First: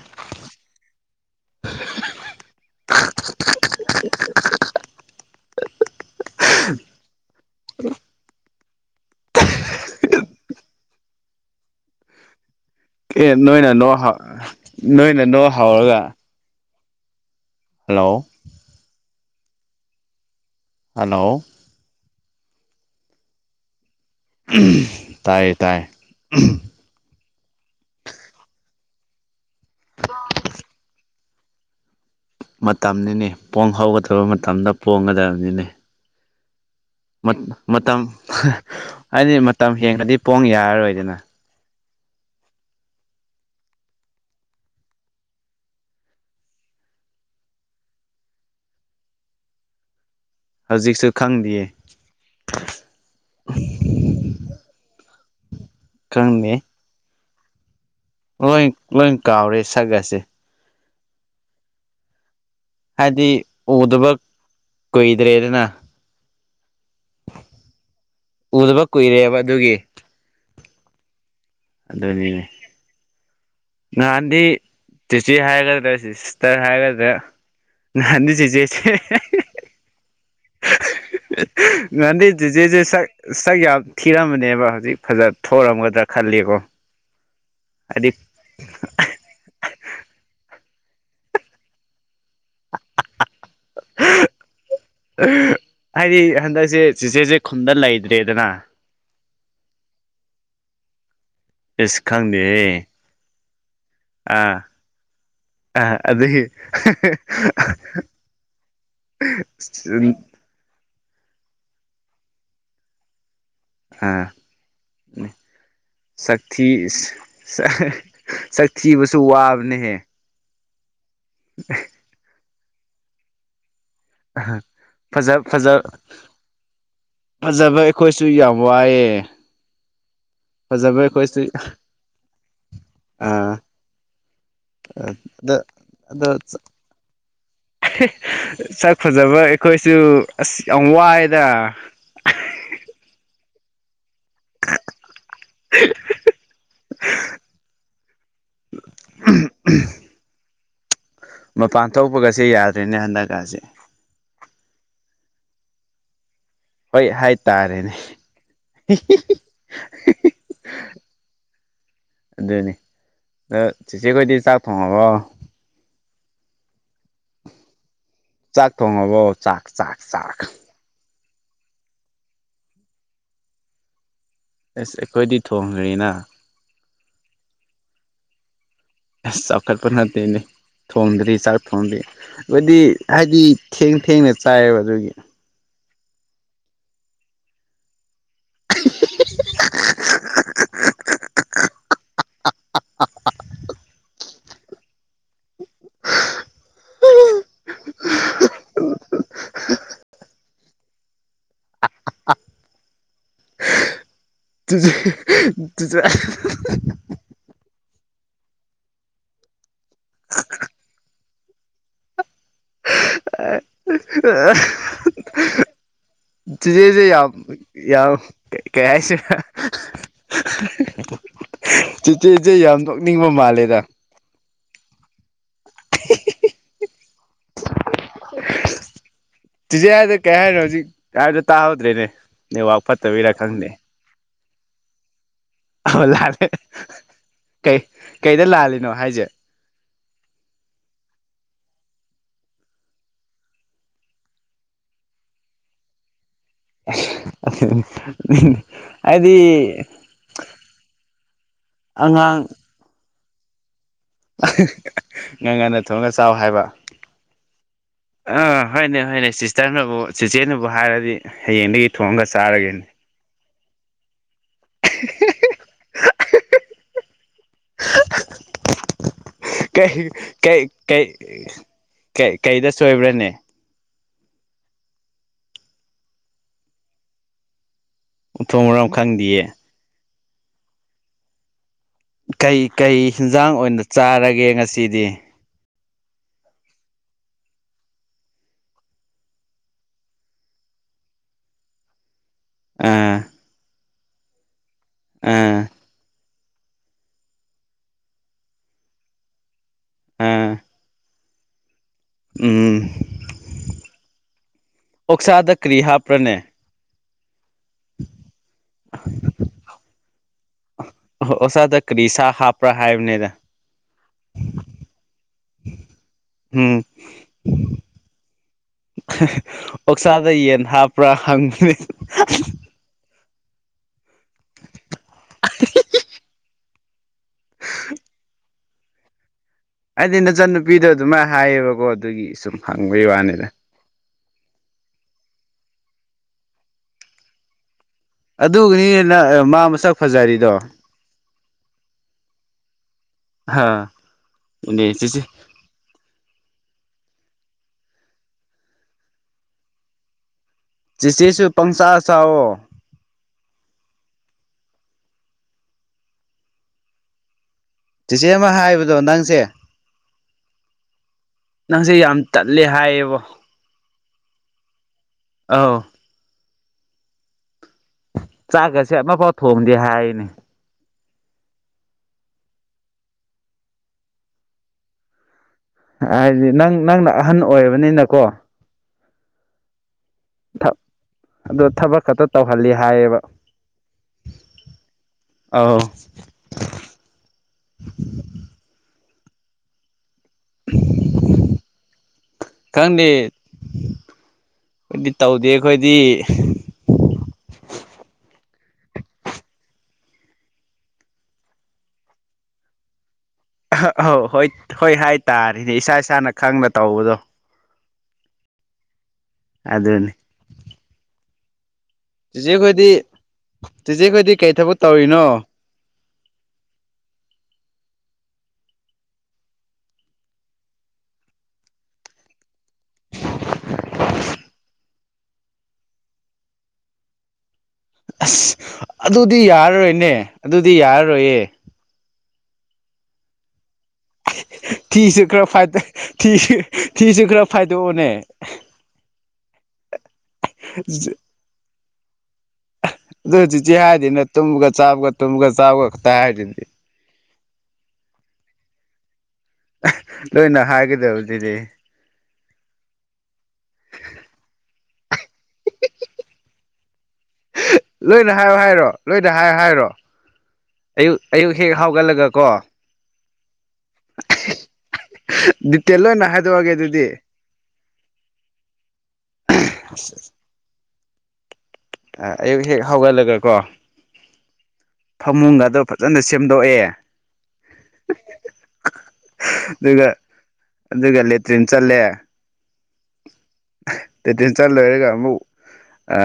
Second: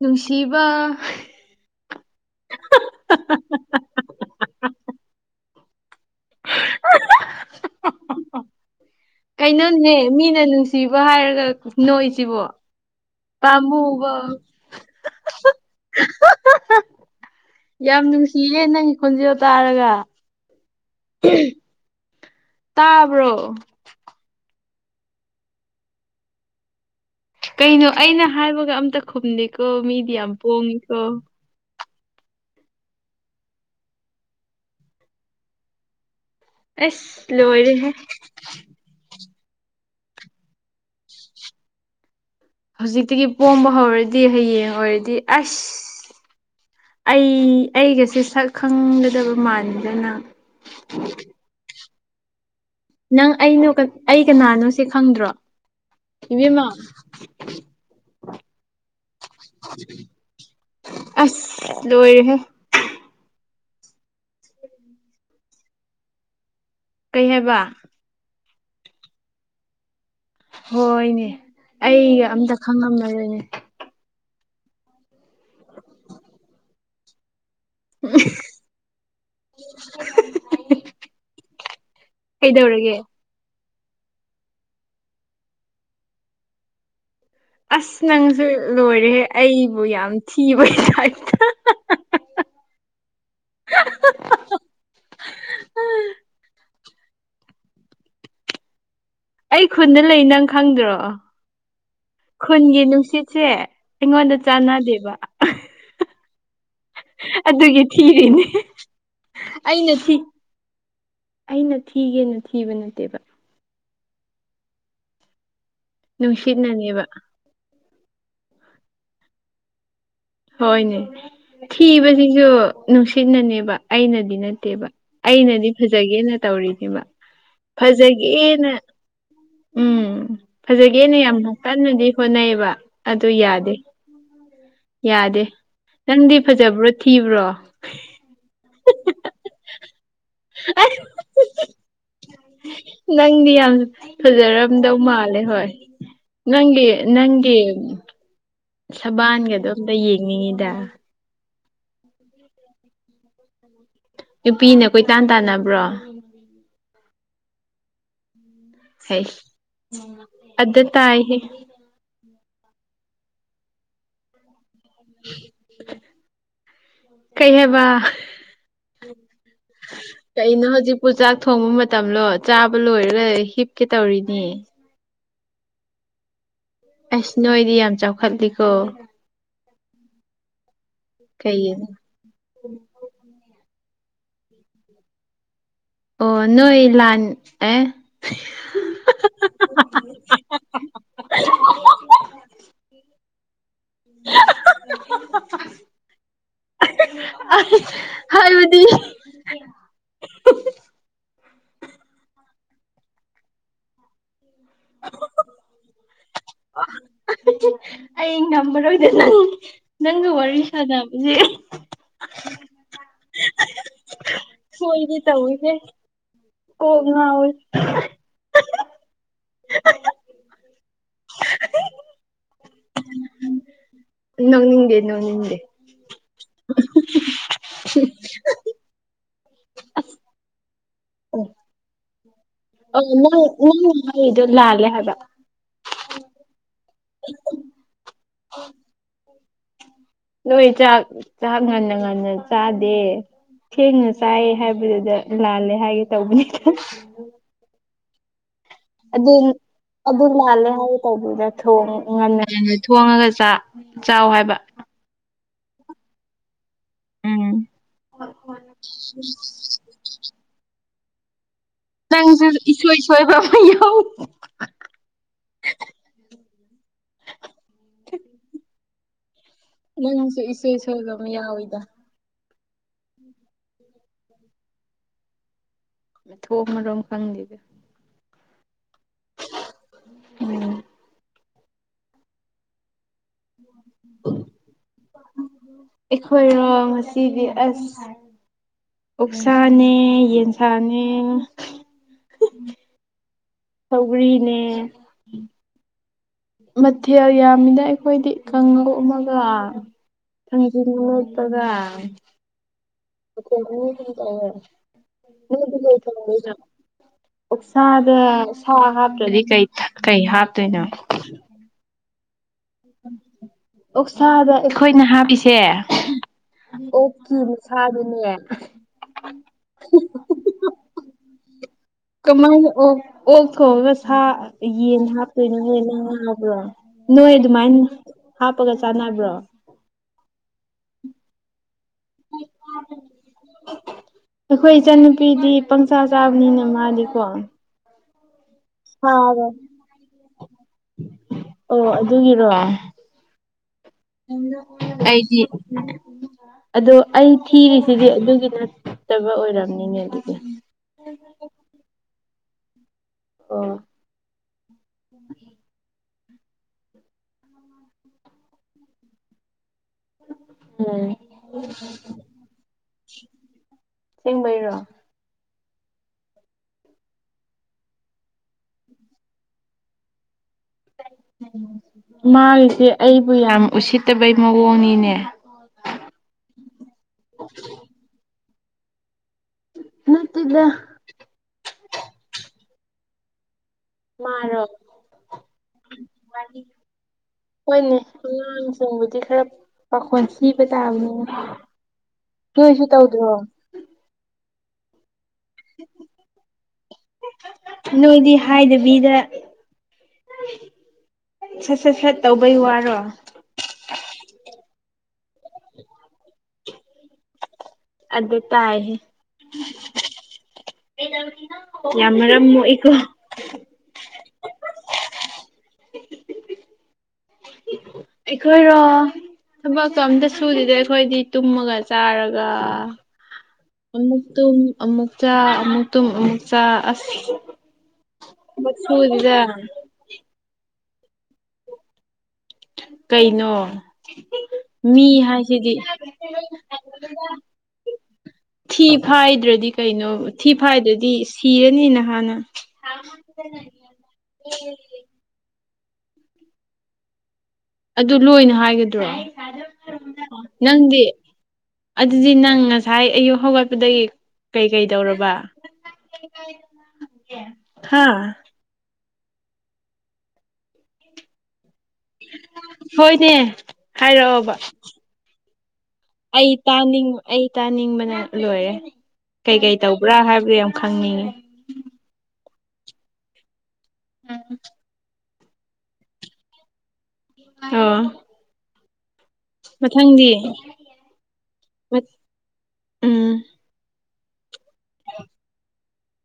ꯅꯨꯡꯁꯤꯕ ꯀꯩꯅꯣꯅꯦꯍ ꯃꯤꯅ ꯅꯨꯡꯁꯤꯕ ꯍꯥꯏꯔꯒ ꯅꯣꯏꯁꯤꯕꯣ ꯑꯦ ꯅꯣꯏꯅ ꯄꯥꯃꯨ ꯅꯣ ꯅꯣꯏꯅ ꯅꯣ ꯍꯧꯔꯒ ꯌꯥꯝ ꯍꯜꯂꯣ ꯅꯨꯡꯁꯤꯌꯦ ꯅꯪꯒꯤ ꯈꯣꯟꯖꯦꯜ ꯇꯥꯔꯒ ꯍꯜꯂꯣ ꯇꯥꯕ꯭ꯔꯣ ꯇꯥꯏꯌꯦ ꯇꯥꯏ ꯀꯩꯅꯣ ꯑꯩꯅ ꯍꯥꯏꯕꯒ ꯑꯝꯇ ꯈꯨꯝꯗꯦꯀꯣ ꯃꯤꯗꯤ ꯌꯥꯝ ꯄꯣꯡꯉꯀꯣ ꯃꯇꯝꯅꯤꯅꯦ ꯄꯣꯡ ꯍꯧꯒꯗꯕ ꯃꯇꯝꯗ ꯄꯣꯡꯒꯗꯕꯅꯤꯅꯦ ꯑꯁ ꯂꯣꯏꯔꯦꯍꯦ ꯃꯇꯝ ꯍꯥꯏꯗꯤ ꯃꯇꯝ ꯍꯦꯡꯉꯗꯤ ꯄꯣꯡ ꯌꯥꯔꯔꯣꯏꯗꯅ ꯍꯧꯖꯤꯛꯇꯒꯤ ꯄꯣꯝꯕ ꯍꯧꯔꯗꯤ ꯍꯌꯦꯡ ꯑꯣꯏꯔꯗꯤ ꯑꯁ ꯑꯩ ꯑꯩꯒꯁꯦ ꯁꯛ ꯈꯪꯒꯗꯕ ꯃꯥꯟꯗꯅ ꯍꯧꯖꯤꯛꯁꯨ ꯈꯪꯗꯌꯦ ꯅꯪ ꯑꯩꯅꯣ ꯑꯩ ꯀꯅꯥꯅꯣ ꯁꯤ ꯈꯪꯗ꯭ꯔꯣ ꯈꯪꯗꯦ ꯏꯕꯦꯝꯃ ꯂꯣꯏ ꯂꯣꯏ ꯀꯥꯎꯔꯦ ꯁꯛꯁꯦ ꯑꯁ ꯂꯣꯏꯔꯦꯍꯦ ꯍꯥꯏꯗꯤ ꯎꯗꯕ ꯀꯨꯏꯗ꯭ꯔꯦꯗꯅ ꯀꯩ ꯍꯥꯏꯕ ꯎꯗꯕ ꯀꯨꯏꯔꯦꯕ ꯑꯗꯨꯒꯤ ꯍꯣꯏꯅꯦ ꯑꯩ ꯑꯗꯨꯅꯤꯅꯦ ꯑꯝꯇ ꯈꯪꯉꯝꯅꯔꯣꯏꯅꯦ ꯅꯍꯥꯟꯗꯤ ꯇꯤꯆꯤ ꯍꯥꯏꯒꯗ꯭ꯔꯥ ꯁꯤꯁꯇꯔ ꯍꯥꯏꯒꯗ꯭ꯔꯥ ꯍꯥꯟꯗꯤꯁꯦꯁꯦꯁꯦ [inaudible] ꯉꯥꯟꯙꯤꯦꯦ ꯀꯩꯗꯧꯔꯒꯦ ꯁ ꯁꯛ ꯌꯥꯝ ꯊꯤꯔꯝꯕꯅꯦꯕ ꯍꯧꯖꯤꯛ ꯐꯖ ꯊꯔꯝꯒꯗ꯭ꯔꯥ ꯈꯜꯂꯤꯀꯣ ꯑꯁ ꯍꯥꯏꯗꯤ ꯅꯪꯁꯨ ꯂꯣꯏꯔꯦꯍꯦ ꯑꯩꯕꯨ ꯌꯥꯝ ꯊꯤꯕ ꯍꯗꯥꯛꯇ ꯍꯥꯏꯗꯤ ꯍꯟꯗꯛꯁꯦ ꯆꯦꯆꯦꯁꯦ ꯈꯨꯝꯗ ꯂꯩꯇ꯭ꯔꯦꯗꯅ ꯑꯩ ꯈꯨꯗ ꯂꯩ ꯅꯪ ꯈꯪꯗ꯭ꯔꯣ ꯏꯁ ꯈꯨꯟꯒꯤ ꯈꯪꯗꯦꯍꯦ ꯅꯨꯡꯁꯤꯠꯁꯦ ꯑꯩꯉꯣꯟꯗ ꯆꯥꯟꯅꯗꯦꯕ ꯑ ꯑꯗꯨꯗꯦ ꯑꯗꯨꯒꯤ ꯊꯤꯔꯤꯅꯦ ꯑꯩꯅ ꯊꯤ ꯑꯩꯅ ꯊꯤꯒꯦꯅ ꯊꯤꯕ ꯅꯠꯇꯦꯕ ꯑ ꯁꯛꯊ ꯅꯨꯡꯁꯤꯠꯅꯅꯦꯕ ꯆꯛꯊꯤꯕꯁꯨ ꯋꯥꯕꯅꯦꯍꯦ ꯍꯣꯏꯅꯦ ꯊꯤꯕꯁꯤꯁꯨ ꯅꯨꯡꯁꯤꯠꯅꯅꯦꯕ ꯑꯩꯅꯗꯤ ꯅꯠꯇꯦꯕ ꯐꯖ ꯑꯩꯅꯗꯤ ꯐꯖ ꯐꯖꯒꯦꯅ ꯇꯧꯔꯤꯅꯦꯕ ꯐꯖꯕ ꯑꯩꯈꯣꯏꯁꯨ ꯌꯥꯝ ꯐꯖꯒꯦꯅ ꯋꯥꯏꯑꯦ ꯎꯝ ꯐꯖꯕ ꯐꯖꯒꯦꯅ ꯌꯥꯝ ꯑꯩꯈꯣꯏꯁꯨ ꯀꯟꯅꯗꯤ ꯍꯣꯠꯅꯩꯕ ꯑꯗꯨ ꯑꯥ ꯌꯥꯗꯦ ꯌꯥꯗꯦ ꯑꯗ ꯑꯗꯣ ꯅꯪꯗꯤ ꯐꯖꯕ꯭ꯔꯣ ꯊꯤꯕ꯭ꯔꯣ ꯆꯥꯛ ꯐꯖꯕ ꯑꯩꯈꯣꯏꯁꯨ ꯑꯁ ꯌꯥꯝ ꯋꯥꯑꯦꯗ ꯉꯪꯗꯤ ꯌꯥꯝ ꯐꯖꯔꯝꯗꯧ ꯃꯥꯜꯂꯦ ꯍꯣꯏ ꯅꯪꯒꯤ ꯅꯪꯒꯤ ꯁꯕꯥꯟꯒꯗꯣ ꯑꯝꯇ ꯌꯦꯡꯅꯤꯡꯉꯤꯗ ꯃꯄꯥꯟ ꯊꯣꯛꯄꯒꯁꯦ ꯌꯥꯗ꯭ꯔꯔꯤꯅꯦ ꯍꯟꯗꯛꯀꯁꯦ ꯅꯨꯄꯤꯅ ꯀꯣꯏꯇꯥꯟ ꯇꯥꯟꯅꯕ꯭ꯔꯣ ꯍꯣꯏ ꯍꯥꯏꯇꯥꯔꯦꯅꯦ ꯍ ꯑꯗꯨꯗ ꯇꯥꯏ ꯑꯗꯨꯅꯤ ꯑꯗ ꯆꯤꯆꯦꯈꯣꯏꯗꯤ ꯆꯥꯛ ꯊꯣꯡꯉꯕꯣ ꯀꯩ ꯍꯥꯏꯕ ꯆꯥꯛ ꯊꯣꯡꯉꯕꯣ ꯆꯥꯛ ꯆꯥꯛ ꯆꯥꯛ ꯎ ꯆꯥꯛ ꯊꯣꯡꯕ ꯃꯇꯝꯂꯣ ꯆꯥꯕ ꯂꯣꯏꯔꯒ ꯍꯤꯞꯀꯦ ꯇꯧꯔꯤꯅꯤ ꯑꯦꯁ ꯑꯩꯈꯣꯏꯗꯤ ꯊꯣꯡꯈ꯭ꯔꯤꯅ ꯑꯁ ꯅꯣꯏꯗꯤ ꯌꯥꯝ ꯆꯥꯎꯈꯠꯂꯤꯀꯣ ꯑꯁ ꯆꯥꯎꯈꯠꯄ ꯅꯠꯇꯦꯅꯦ ꯊꯣꯡꯗ꯭ꯔꯤ ꯆꯥꯛ ꯀꯩꯒꯤꯅꯣ ꯊꯣꯡꯗ꯭ꯔꯤ ꯕꯗꯤ ꯍꯥꯏꯗꯤ ꯊꯦꯡ ꯊꯦꯡꯅ ꯆꯥꯏꯑꯕ ꯑꯗꯨꯒꯤ ꯑꯣ ꯅꯣꯏ ꯂꯥꯟ ꯑꯦ [unintelligible] ꯍꯥꯏꯕꯗꯤ [unintelligible] ꯑꯩ ꯉꯝꯃꯔꯣꯏꯗ ꯅꯪ ꯅꯪꯒ ꯋꯥꯔꯤ ꯁꯥꯟꯅꯕꯁꯦ ꯑ ꯍꯣꯏꯅꯤ ꯇꯕꯨ ꯍꯦ [inaudible] ꯌꯥꯎ ꯀꯩ ꯍꯥꯏꯁꯨ ꯆꯤꯆꯦꯆꯦ ꯌꯥꯝ ꯅꯣꯛꯅꯤꯡꯕ ꯃꯥꯜꯂꯦꯗ ꯅꯣꯅꯤꯡꯗꯦ ꯅꯣꯅꯤꯡꯗꯦ [inaudible] ꯆꯤꯖꯤꯦ ꯍꯥꯏꯗ ꯀꯩ ꯍꯥꯏꯅꯣ ꯍꯧꯖꯤꯛ ꯍꯥꯏꯕꯗ ꯇꯥꯍꯧꯗ꯭ꯔꯦꯅꯦ ꯅꯦꯠꯋꯥꯛ ꯑꯣ ꯐꯠꯇꯕꯤꯔꯥ ꯅꯪ ꯈꯪꯗꯦ ꯅꯪ ꯑꯩꯗꯣ ꯂꯥꯜꯂꯦ ꯍꯥꯏꯕ ꯑ ꯂꯥꯜꯂꯦ ꯀꯩ ꯀꯩꯗ ꯂꯥꯜꯂꯤꯅꯣ ꯍꯥꯏꯁꯦ ꯅꯣꯏ ꯆꯥꯛ ꯆꯥꯛ ꯉꯟꯅ ꯉꯟꯅ ꯆꯥꯗꯦ ꯊꯦꯡꯅ ꯆꯥꯏ ꯍꯥꯏꯕꯗꯨꯗ ꯂꯥꯜꯂꯦ ꯍꯥꯏꯒꯦ ꯇꯧꯕꯅꯤꯅ [inaudible] ꯑꯗꯨ ꯍꯥꯏꯗꯤ ꯑꯗꯨ ꯂꯥꯜꯂꯦ ꯍꯥꯏꯒꯦ ꯇꯧꯕꯗꯨꯗ ꯊ ꯉꯟꯅ ꯑꯉꯥꯡ ꯉꯟꯅ ꯊꯣꯡꯉꯒ ꯆꯥꯛ ꯆꯥꯎ ꯉꯪ ꯉꯟꯅ ꯊꯣꯡꯒ ꯆꯥꯎ ꯍꯥꯏꯕ ꯎꯝ ꯑꯥ ꯍꯣꯏꯅꯦ ꯍꯣꯏꯅꯦ ꯁꯤꯁꯇꯔꯅꯕꯨ ꯆꯆꯦꯅꯕꯨ ꯍꯥꯏꯔꯗꯤ ꯍꯌꯦꯡꯗꯒꯤ ꯊꯣꯡꯉꯒ ꯅꯪꯁꯨ ꯆꯥꯔꯒꯦꯅꯦ ꯏꯁꯣꯏ ꯁꯣꯏꯕ ꯑꯃ ꯌꯥꯎ [unintelligible] ꯀꯩ ꯅꯪꯁꯨ ꯀꯩ ꯏꯁꯣꯏ ꯁꯣꯏꯕ ꯑꯃ ꯌꯥꯎꯋꯤꯗ ꯀꯩ ꯀꯩꯗ ꯁꯣꯏꯕ꯭ꯔꯅꯦ ꯊꯣꯛꯃꯔꯣꯝ ꯈꯪꯗꯦꯗ ꯃꯊꯣꯡ ꯃꯔꯝ ꯈꯪꯗꯤꯌꯦ ꯎꯝ ꯀꯩ ꯀꯩ ꯍꯟꯖꯥꯡ ꯑꯣꯏꯅ ꯆꯥꯔꯒꯦ ꯉꯁꯤꯗꯤ ꯑꯩꯈꯣꯏꯔꯣ ꯉꯁꯤꯗꯤ ꯑꯁ ꯑꯣꯛꯁꯥꯅꯦ ꯌꯦꯟꯁꯥꯅꯦ ꯑꯥ ꯁꯧꯒꯔꯤꯅꯦ ꯑꯥ ꯃꯊꯦꯜ ꯌꯥꯝꯃꯤꯅ ꯑꯩꯈꯣꯏꯗꯤ ꯀꯥꯡꯒꯧ ꯑꯃꯒ ꯑꯥ ꯊꯥꯡꯖꯤꯡ ꯃꯦꯠꯄꯒ ꯎꯝ [unintelligible] ꯑꯣꯛꯁꯥꯗ ꯀꯔꯤ ꯍꯥꯞꯄ꯭ꯔꯅꯦ ꯑꯣꯛꯁꯥꯗ ꯁꯥ ꯍꯥꯞꯇ꯭ꯔꯗꯤ ꯀꯩ ꯍꯥꯞꯇꯣꯏꯅꯣ ꯑꯣꯛꯁꯥꯗ ꯀꯔꯤ ꯁꯥ ꯍꯥꯞ ꯑꯣꯛꯁꯥꯗ ꯑꯩꯈꯣꯏꯅ ꯍꯥꯞꯄꯤꯁꯦ ꯎꯝ ꯑꯣꯛꯀꯤ ꯃꯁꯥꯗꯨꯅꯤ ꯑꯣꯛꯁꯥꯗ ꯌꯦꯟ ꯍꯥꯞꯄ꯭ꯔꯥ ꯍꯪꯈꯤꯅꯦ ꯀꯃꯥꯏꯅ ꯑꯣꯛ ꯑꯣꯛ ꯊꯣꯡꯔꯒ ꯁꯥ ꯌꯦꯟ ꯍꯥꯞꯇꯣꯏꯅꯣ ꯍꯦ ꯅꯪ ꯉꯥꯎꯕ꯭ꯔꯣ ꯅꯣꯏ ꯑꯗꯨꯃꯥꯏꯅ ꯍꯥꯞꯄꯒ ꯆꯥꯟꯅꯕ꯭ꯔꯣ ꯍꯥꯏꯗꯤ ꯅꯆꯟꯅꯨꯄꯤꯗꯣ ꯑꯗꯨꯃꯥꯏꯅ ꯍꯥꯏꯌꯦꯕꯀꯣ ꯑꯗꯨꯒꯤ ꯁꯨꯝ ꯍꯪꯕꯒꯤ ꯋꯥꯅꯤꯗ ꯑꯩꯈꯣꯏ ꯏꯆꯟꯅꯨꯄꯤꯗꯤ ꯄꯪꯆꯥ ꯆꯥꯕꯅꯤꯅ ꯃꯥꯜꯂꯤꯀꯣ ꯑꯗꯨꯒꯤꯅꯤꯅꯦ ꯃꯥ ꯃꯁꯛ ꯐꯖꯔꯤꯗꯣ ꯑꯣ ꯑꯗꯨꯒꯤꯔꯣ ꯍꯥ ꯏꯅꯦ ꯆꯤꯆꯦ ꯑꯩꯗꯤ ꯑꯗꯣ ꯑꯩ ꯊꯤꯔꯤꯁꯤꯗꯤ ꯑꯗꯨꯒꯤ ꯅꯠꯇꯕ ꯑꯣꯏꯔꯝꯅꯤꯅꯦ ꯑꯗꯨꯗꯤ ꯆꯤꯆꯦꯁꯨ ꯄꯪꯆꯥ ꯆꯥꯋꯣ ꯑꯥ ꯆꯦꯆꯦ ꯑꯃ ꯍꯥꯏꯕꯗꯣ ꯅꯪꯁꯦ ꯎꯝ ꯅꯪꯁꯦ ꯌꯥꯝ ꯇꯜꯂꯦ ꯍꯥꯏꯌꯦꯕꯣ ꯁꯦꯡꯕꯩꯔꯣ ꯑꯥꯎ ꯆꯥꯛꯀꯥꯁꯦ ꯑꯃꯐꯥꯎ ꯊꯣꯡꯝꯗꯦ ꯍꯥꯏꯅꯤ ꯃꯥꯒꯤꯁꯦ ꯑꯩꯕꯨ ꯌꯥꯝ ꯎꯁꯤꯠꯇꯕꯩ ꯃꯑꯣꯡꯅꯤꯅꯦ ꯍꯥꯏꯗꯤ ꯅꯪ ꯅꯪꯅ ꯑꯍꯟ ꯑꯣꯏꯔꯕꯅꯤꯅꯀꯣ ꯅꯠꯇꯦꯗ ꯊꯥ ꯑꯗꯣ ꯊꯕꯛ ꯈꯛꯇ ꯇꯧꯍꯜꯂꯤ ꯍꯥꯏꯌꯦꯕ ꯃꯥꯔꯣ ꯑꯧ ꯍꯣꯏꯅꯦ ꯑꯉꯥꯡꯁꯤꯡꯕꯨꯗꯤ ꯈꯔ ꯄꯥꯈꯣꯟ ꯁꯤꯕ ꯇꯥꯕꯅꯦ ꯅꯣꯏꯁꯨ ꯇꯧꯗ꯭ꯔꯣ ꯗꯤ ꯇꯧꯗꯦ ꯑꯩꯈꯣꯏꯗꯤ ꯅꯣꯏꯗꯤ ꯍꯥꯏꯗꯕꯤꯗ ꯁꯠ ꯁꯠ ꯁꯠ ꯇꯧꯕꯩ ꯋꯥꯔꯣ ꯑꯥ ꯑꯥꯎ ꯍꯣꯏ ꯍꯣꯏ ꯍꯥꯏꯇꯥꯥꯔꯦꯅꯦ ꯏꯁꯥ ꯏꯁꯥꯅ ꯈꯪꯅ ꯇꯧꯕꯗꯣ ꯑꯗ ꯇꯥꯏꯍꯦ ꯑꯗꯨꯅꯤ ꯀꯩꯗꯧꯔꯤꯅꯣ ꯆꯦꯆꯦꯈꯣꯏꯗꯤ ꯆꯦꯆꯦꯈꯣꯏꯗꯤ ꯀꯩ ꯊꯕꯛ ꯇꯧꯔꯤꯅꯣ ꯑꯩꯈꯣꯏꯔꯣ ꯊꯕꯛꯇꯣ ꯑꯝꯇ ꯁꯨꯗꯦꯗ ꯑꯩꯈꯣꯏꯗꯤ ꯇꯨꯝꯃꯒ ꯆꯥꯔꯒ ꯑꯃꯨꯛ ꯇ ꯑꯃꯨꯛ ꯆ ꯑꯃꯨꯛ ꯇ ꯑꯃꯨꯛ ꯆ ꯑꯁ ꯑꯁ ꯊꯕꯛ ꯁꯨꯗꯦꯗ ꯑꯗꯨꯗꯤ ꯌꯥꯔꯔꯣꯏꯅꯦ ꯑꯗꯨꯗꯤ ꯌꯥꯔꯔꯣꯏꯌꯦ ꯀꯩꯅꯣ ꯃꯤ ꯊꯤꯁꯨ ꯍꯥꯏꯁꯤꯗꯤ ꯈꯔꯤ ꯊꯤꯁꯨ ꯈꯔ ꯐꯥꯏꯗꯣꯛꯑꯣꯅꯦ ꯊꯤ ꯐꯥꯏꯗ꯭ꯔꯗꯤ ꯀꯩꯅꯣ ꯊꯤ ꯐꯥꯏꯗ꯭ꯔꯗꯤ ꯁꯤꯔꯅꯤꯅ ꯍꯥꯟꯅ ꯑꯗꯨ ꯆꯤꯆꯤ ꯍꯥꯏꯗꯤꯅ ꯇꯨꯝꯒ ꯆꯥꯕꯒ ꯇꯨꯝꯒ ꯆꯥꯕꯒ ꯈꯛꯇ ꯍꯥꯏꯗꯨꯗꯤ ꯑꯗꯨ ꯂꯣꯏꯅ ꯍꯥꯏꯒꯗ꯭ꯔꯣ ꯂꯣꯏꯅ ꯅꯪꯗꯤ ꯍꯥꯏꯒꯗꯕꯗꯨꯗꯤ ꯑꯗꯨꯗꯤ ꯅꯪ ꯉꯁꯥꯏ ꯑꯌꯨꯛ ꯍꯧꯒꯠꯄꯗꯒꯤ ꯀꯩꯀꯩ ꯇꯧꯔꯕ ꯀꯥꯏꯗ ꯂꯣꯏꯅ ꯍꯥꯏꯌꯣ ꯍꯥꯏꯔꯣ ꯂꯣꯏꯅ ꯍꯥꯏꯌꯣ ꯍꯥꯏꯔꯣ ꯑꯌꯨꯛ ꯑꯌꯨꯛ ꯍꯦꯛ ꯍꯥꯎꯒꯠꯂꯒꯀꯣ ꯍꯣꯏꯅꯦ ꯍꯥꯏꯔꯛꯑꯣꯕ [unintelligible] ꯑꯩ ꯍꯥꯏꯗꯣꯛꯑꯒꯦ ꯑꯗꯨꯗꯤ ꯇꯥꯅꯤꯡꯕ ꯑꯩ ꯇꯥꯅꯤꯡꯕꯅ ꯂꯣꯏꯔꯦ ꯀꯩꯀꯩ ꯇꯧꯕ꯭ꯔꯥ ꯍꯥꯏꯕꯗꯨ ꯈꯪꯉ ꯑꯌꯨꯛ ꯍꯦꯛ ꯍꯧꯒꯠꯂꯒ ꯀꯣ ꯎꯝ ꯐꯃꯨꯡ ꯑꯗ ꯐꯖꯅ ꯁꯦꯝꯗꯣꯛꯑꯦ ꯑ ꯑꯗꯨꯒ ꯑꯗꯨꯒ ꯂꯦꯇ꯭ꯔꯤꯟ ꯆꯠꯂꯦ ꯎꯝ ꯇꯇꯤꯟ ꯆꯜ ꯂꯣꯏꯔꯒ ꯑꯃꯨꯛ ꯑ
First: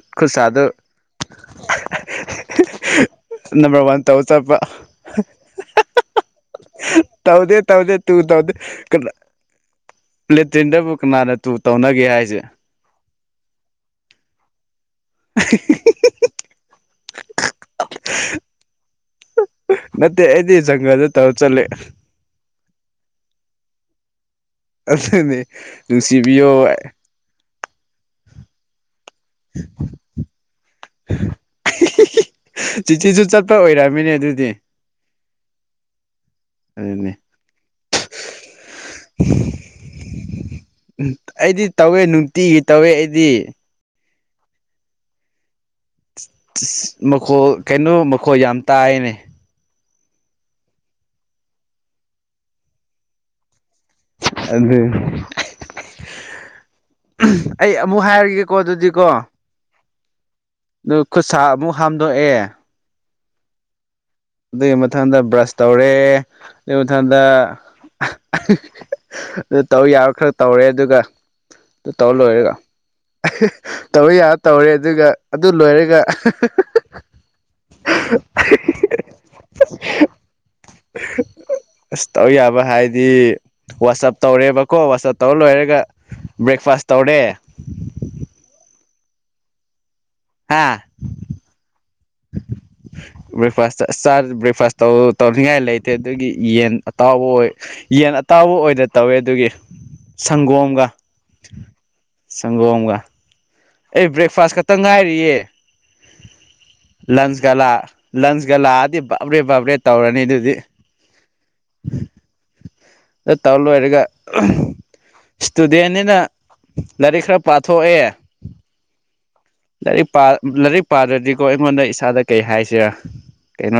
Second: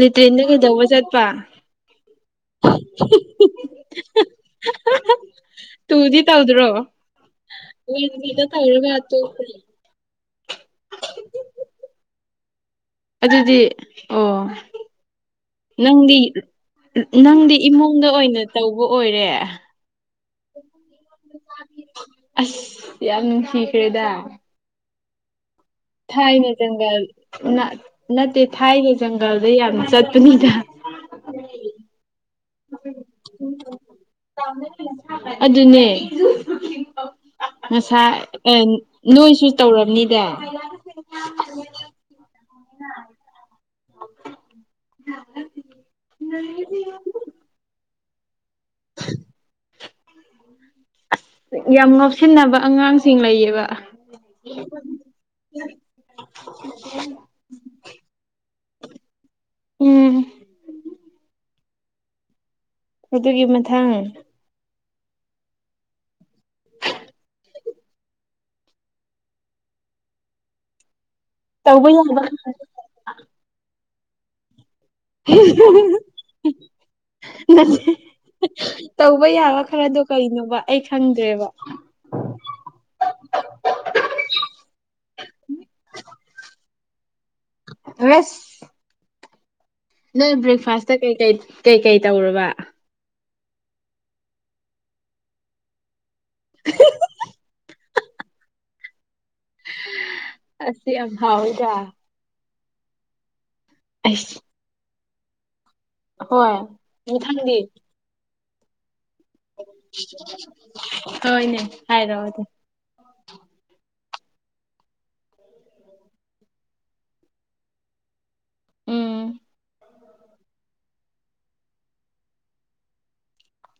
ꯂꯤꯇ꯭ꯔꯔꯤꯟꯗ ꯀꯩꯗꯧꯕ ꯆꯠꯄ ꯅꯝꯕꯔ ꯋꯥꯟ ꯇꯧꯕ ꯆꯠꯄ ꯇꯨꯗꯤ ꯇꯧꯗ꯭ꯔꯣ ꯇꯧꯗꯦ ꯇꯧꯗꯦ ꯇꯨ ꯋꯦꯟꯒꯤꯗ ꯇꯧꯗꯦ ꯇꯧꯔꯒ ꯀꯅꯥ ꯇꯣꯛꯈ꯭ꯔꯦ ꯄ꯭ꯂꯦꯇꯤꯟꯗꯕꯨ ꯀꯅꯥꯅ ꯇꯨ ꯇꯧꯅꯒꯦ ꯍꯥꯏꯁꯦ ꯑꯗꯨꯗꯤ ꯑꯣ ꯅꯪꯗꯤ ꯅꯪꯗꯤ ꯏꯃꯨꯡꯗ ꯑꯣꯏꯅ ꯇꯧꯕ ꯑꯣꯏꯔꯦ ꯃꯦ ꯑꯗꯨꯗꯦ ꯁꯒ ꯑꯗꯨ ꯇꯧ ꯆꯂꯦ ꯑꯁ ꯌꯥꯝ ꯅꯨꯡꯁꯤꯈ꯭ꯔꯦꯗ ꯑꯗꯨꯅꯦ ꯊꯥꯏꯅ ꯅꯨꯡꯁꯤꯕꯤꯌꯣ ꯖꯪꯒꯜ ꯅꯠꯇꯦ ꯊꯥꯏꯅꯦ ꯖꯪꯒꯜꯗ ꯌꯥꯝ ꯆꯠꯄꯅꯤꯗ [inaudible] ꯆꯤꯆꯤꯁꯨ ꯆꯠꯄ ꯑꯣꯏꯔꯝꯃꯤꯅꯦ ꯑꯗꯨꯗꯤ ꯑꯗꯨꯅꯦ ꯑꯗꯨꯅꯤ ꯉꯁꯥꯏ ꯑꯦ ꯅꯣꯏꯁꯨ ꯇꯧꯔꯕꯅꯤꯗ ꯎ ꯑꯩꯗꯤ ꯇꯧꯋꯦ ꯅꯨꯡꯇꯤꯒꯤ ꯇꯧꯋꯦ ꯑꯩꯗꯤ ꯃꯈꯣꯜ ꯀꯩꯅꯣ ꯃꯈꯣꯜ ꯌꯥꯝ ꯇꯥꯏꯅꯦ ꯑꯁ ꯌꯥꯝ ꯉꯧꯁꯤꯟꯅꯕ ꯑꯉꯥꯡꯁꯤꯡ ꯂꯩꯌꯦꯕ ꯑꯗꯨ ꯑꯩ ꯑꯃꯨꯛ ꯍꯥꯏꯔꯒꯦꯀꯣ ꯑꯗꯨꯗꯤꯀꯣ ꯎꯝ ꯑꯗꯨ ꯈꯨꯠꯁꯥ ꯑꯃꯨꯛ ꯍꯥꯝꯗꯣꯛꯑꯦ ꯑꯗꯨꯒꯤ ꯃꯊꯪ ꯑꯗꯨꯒꯤ ꯃꯊꯪꯗ ꯕ꯭ꯔꯁ ꯇꯧꯔꯦ ꯑꯗꯨꯒꯤ ꯃꯊꯪꯗ ꯑꯗꯨ ꯇꯧ ꯌꯥꯔ ꯈꯔ ꯇꯧꯔꯦ ꯑꯗꯨꯒ ꯇꯧꯕ ꯑꯗꯨ ꯇꯧꯔ ꯌꯥꯕ ꯂꯣꯏꯔꯦꯒ ꯇꯧꯕ ꯌꯥ ꯇꯧꯔꯦ ꯑꯗꯨꯒ ꯑꯗꯨ ꯂꯣꯏꯔꯒ ꯅꯠꯇ ꯇꯧꯕ ꯌꯥꯕ ꯈꯔꯗꯣ ꯀꯩꯅꯣꯕ ꯑꯩ ꯈꯪꯗ꯭ꯔꯦꯕ ꯑꯁ ꯇꯧ ꯌꯥꯕ ꯍꯥꯏꯗꯤ ꯋꯥꯆꯞ ꯇꯧꯔꯦꯕꯀꯣ ꯋꯥꯆꯞ ꯇꯧꯔ ꯂꯣꯏꯔꯒ ꯕ꯭ꯔꯦꯛꯐꯥꯁ ꯇꯧꯔꯦ ꯁ ꯅꯣꯏ ꯍꯥ ꯕ꯭ꯔꯦꯛꯐꯥꯁꯇ ꯀꯩꯀꯩ ꯀꯩꯀꯩ ꯇꯧꯔꯕ ꯭ꯔꯦꯛꯐꯥꯁ ꯆ ꯕ꯭ꯔꯦꯛꯐꯥꯁ ꯇꯧ ꯇꯧꯅꯤꯡꯉꯥꯏ ꯂꯩ ꯐꯠꯇꯦ ꯑꯗꯨꯒꯤ ꯌꯦꯟ ꯑꯇꯥꯎꯕ ꯑꯣꯏ ꯌꯦꯟ ꯑꯇꯥꯎꯕ ꯑꯣꯏꯅꯗ ꯇꯧꯋꯦ ꯑꯗꯨꯒꯤ ꯁꯪꯒꯣꯝꯒ ꯑꯁꯤ ꯌꯥꯝ ꯍꯥꯎꯋꯤꯗ ꯁꯪꯒꯣꯝꯒ ꯑꯩ ꯑꯩꯁ ꯕ꯭ꯔꯦꯛꯐꯥꯁ ꯈꯛꯇ ꯉꯥꯏꯔꯤꯌꯦ ꯍꯣꯏ ꯂꯟꯁꯀ ꯃꯊꯪꯗꯤ ꯂꯥ ꯂꯟꯁ ꯒꯂꯥꯗꯤꯕ ꯍꯣꯏꯅꯦ ꯍꯥꯏꯥꯏꯔꯣꯗ ꯑ ꯇꯥꯎꯂ ꯍꯔꯒ ꯏꯁꯇꯨꯗꯦꯅꯤꯅ ꯂꯥꯏꯔꯤꯛ ꯈꯔ ꯄꯥꯊꯣꯛꯑꯦ ꯎꯝ ꯂꯥꯏꯔꯤꯛ ꯂꯥꯏꯔꯤꯛ ꯄꯥꯗ꯭ꯔꯗꯤꯀꯣ ꯑꯩꯉꯣꯟꯗ ꯏꯁꯥꯗ ꯀꯩ ꯍꯥꯏꯁꯦꯔꯥ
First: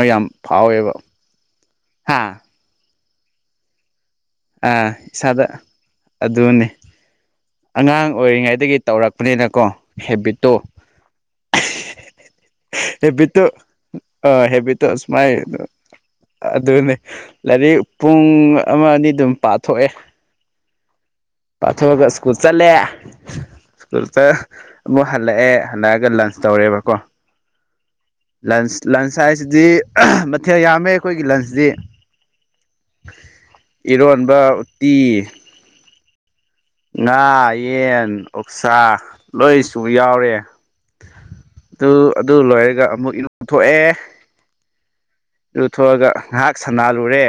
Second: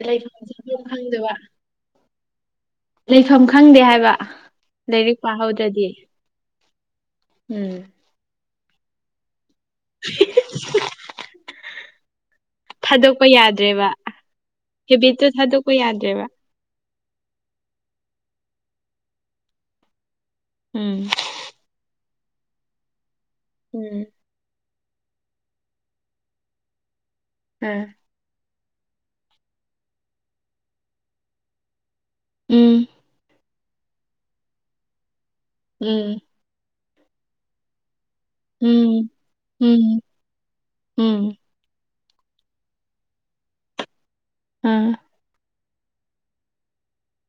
ꯂꯩꯐꯝꯁ ꯈꯪꯗꯕ ꯍꯥꯥ ꯂꯩꯐꯝ ꯈꯪꯗꯦ ꯍꯥꯏꯕ ꯑ ꯂꯥꯏꯔꯤꯛ ꯏꯁꯥꯗ ꯄꯥꯍꯧꯗ꯭ꯔꯗꯤ ꯑꯗꯨꯅꯦ ꯎꯝ ꯑꯉꯥꯡ ꯑꯣꯏꯔꯤꯉꯩꯗꯒꯤ ꯇꯧꯔꯛꯄꯅꯤꯅꯀꯣ ꯍꯦꯕꯤꯠꯇꯣ ꯍꯦꯕꯤ ꯊꯥꯗꯣꯛꯄ ꯇꯣ ꯌꯥꯗ꯭ꯔꯦꯕ ꯑ ꯍꯦꯕꯤ ꯇ ꯍꯦꯕꯤꯠꯇꯨ ꯁꯃꯥꯏ ꯑꯗꯨ ꯊꯥꯗꯣꯛꯄ ꯌꯥꯗ꯭ꯔꯦꯕ ꯑꯗꯨꯅꯤ ꯂꯥꯏꯔꯤꯛ ꯄꯨꯡ ꯑꯃ ꯑꯅꯤ ꯑꯗꯨꯝ ꯄꯥꯊꯣꯛꯑꯦ ꯎꯝ ꯄꯥꯊꯣꯛꯑꯒ ꯁ꯭ꯀꯨꯜ ꯆꯠꯂꯦ ꯁ꯭ꯀꯨꯜ ꯎꯝ ꯑꯃꯛ ꯍꯜꯂꯛꯑꯦ ꯍꯜꯂꯛꯑꯒ ꯂꯟꯁ ꯇꯧꯔꯦꯕꯀꯣ ꯎꯝ ꯂꯟꯁ ꯂꯟꯁ ꯍꯥꯏꯁꯤꯗꯤ ꯃꯊꯦꯜ ꯌꯥꯝꯃꯦ ꯑꯩꯈꯣꯏꯒꯤ ꯂꯟꯁꯇꯤ ꯎꯝ ꯏꯔꯣꯟꯕ ꯎꯇꯤ ꯎꯝ ꯉꯥ ꯌꯦꯟ ꯑꯣꯛꯁꯥ ꯎꯝ ꯂꯣꯏꯁꯨ ꯎꯝ ꯌꯥꯎꯔꯦ ꯎꯝ ꯑꯗꯨ ꯑꯗꯨ ꯂꯣꯏꯔꯒ ꯑꯃꯨꯛ ꯏꯅꯧ ꯊꯣꯛꯣꯛꯑꯦ ꯎꯝ ꯂꯨꯊꯣꯛꯑꯒ ꯉꯥꯏꯍꯥꯛ ꯁꯟꯅꯥꯜꯂꯨꯔꯦ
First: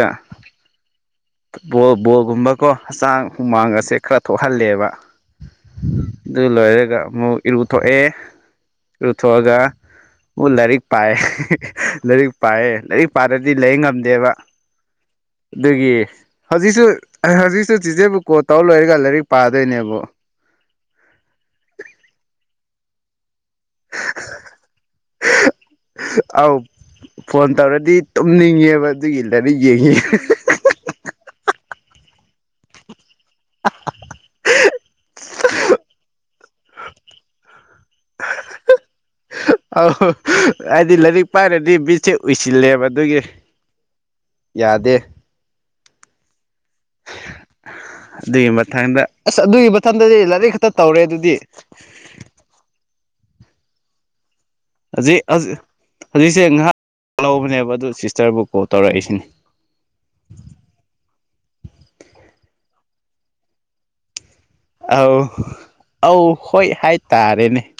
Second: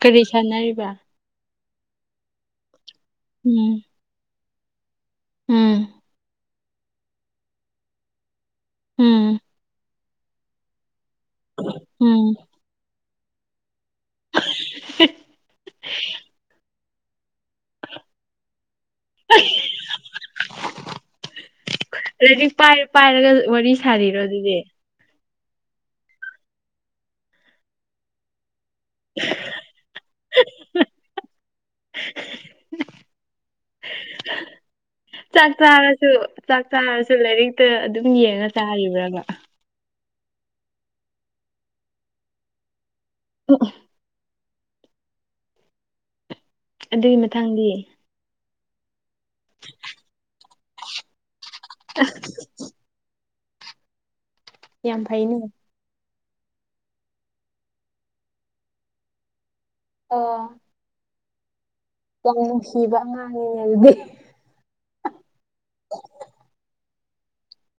ꯀꯔꯤ ꯁꯥꯟꯅꯔꯤꯕ ꯕꯣꯜ ꯕꯣꯜꯒꯨꯝꯕꯀꯣ ꯍꯛꯆꯥꯡ ꯍꯨꯃꯥꯡ ꯎꯝ ꯑꯁꯦ ꯈꯔ ꯊꯣꯛꯍꯜꯂꯦꯕ ꯎꯝ ꯑꯗꯨ ꯂꯣꯏꯔꯒ ꯑꯃꯨꯛ ꯏꯔꯨꯊꯣꯛꯑꯦ ꯎꯝ ꯏꯔꯨꯊꯣꯛꯑꯒ ꯃꯨꯛ ꯂꯥꯏꯔꯤꯛ ꯄꯥꯏꯌꯦ [unintelligible] ꯂꯥꯏꯔꯤꯛ ꯎꯝ ꯄꯥꯏꯌꯦ ꯂꯥꯏꯔꯤꯛ ꯄꯥꯗ꯭ꯔꯗꯤ ꯂꯩ ꯉꯝ ꯉꯝꯗꯦꯕ ꯑꯗꯨꯒꯤ ꯍꯧꯖꯤꯛꯁꯨ ꯍꯧꯖꯤꯛꯁꯨ ꯆꯦꯆꯦꯕꯨ ꯀꯣꯜ ꯇꯧꯔ ꯂꯣꯏꯔꯒ ꯂꯥꯏꯔꯤꯛ ꯄꯥꯗꯣꯏꯅꯦꯕ ꯑꯗꯨꯗꯤ ꯄꯥꯏꯔ ꯄꯥꯏꯔꯒ ꯋꯥꯔꯤ ꯁꯥꯔꯤꯔꯣ ꯑꯗꯨꯗꯤ [unintelligible] ꯑꯧ ꯐꯣꯟ ꯇꯧꯔꯗꯤ ꯇꯨꯝꯅꯤꯡꯉꯦꯕ ꯑꯗꯨꯒꯤ ꯂꯥꯏꯔꯤꯛ ꯌꯦꯡꯉꯤ [unintelligible] [unintelligible] ꯆꯥꯛ ꯆꯥꯔꯁꯨ ꯆꯥꯛ ꯆꯥꯔꯁꯨ ꯂꯥꯏꯔꯤꯛꯇ ꯑꯗꯨꯝ ꯌꯦꯡꯉ ꯆꯥꯔꯤꯕ꯭ꯔꯕ [unintelligible] ꯍꯥꯏꯗꯤ ꯂꯥꯏꯔꯤꯛ ꯄꯥꯏꯔꯗꯤ ꯃꯤꯠꯁꯦ ꯎꯏꯁꯤꯜꯂꯦꯕ ꯑꯗꯨꯒꯤ [unintelligible] ꯌꯥꯗꯦ ꯑꯗꯨꯒꯤ ꯃꯊꯪꯗꯤ ꯑꯗꯨꯒꯤ ꯃꯊꯪꯗ ꯑꯁ ꯑꯗꯨꯒꯤ ꯃꯊꯪꯗꯗꯤ ꯂꯥꯏꯔꯤꯛ ꯈꯛꯇ ꯇꯧꯔꯦ ꯑꯗꯨꯗꯤ [unintelligible] ꯍꯧꯖꯤꯛ ꯍꯧꯖꯤꯛꯁꯦ ꯉꯥꯏꯍꯥꯛ ꯂꯧꯕꯅꯦꯕ ꯑꯗꯨ ꯁꯤꯁꯇꯔꯕꯨ ꯀꯣꯜ ꯇꯧꯔꯛꯏꯁꯤꯅꯤ ꯑꯣ ꯌꯥꯝ ꯅꯨꯡꯁꯤꯕ ꯑꯉꯥꯡꯅꯤꯅꯦ ꯑꯗꯨꯗꯤ ꯑꯧ ꯑꯧ ꯍꯣꯏ ꯍꯥꯏꯇꯥꯔꯦꯅꯦ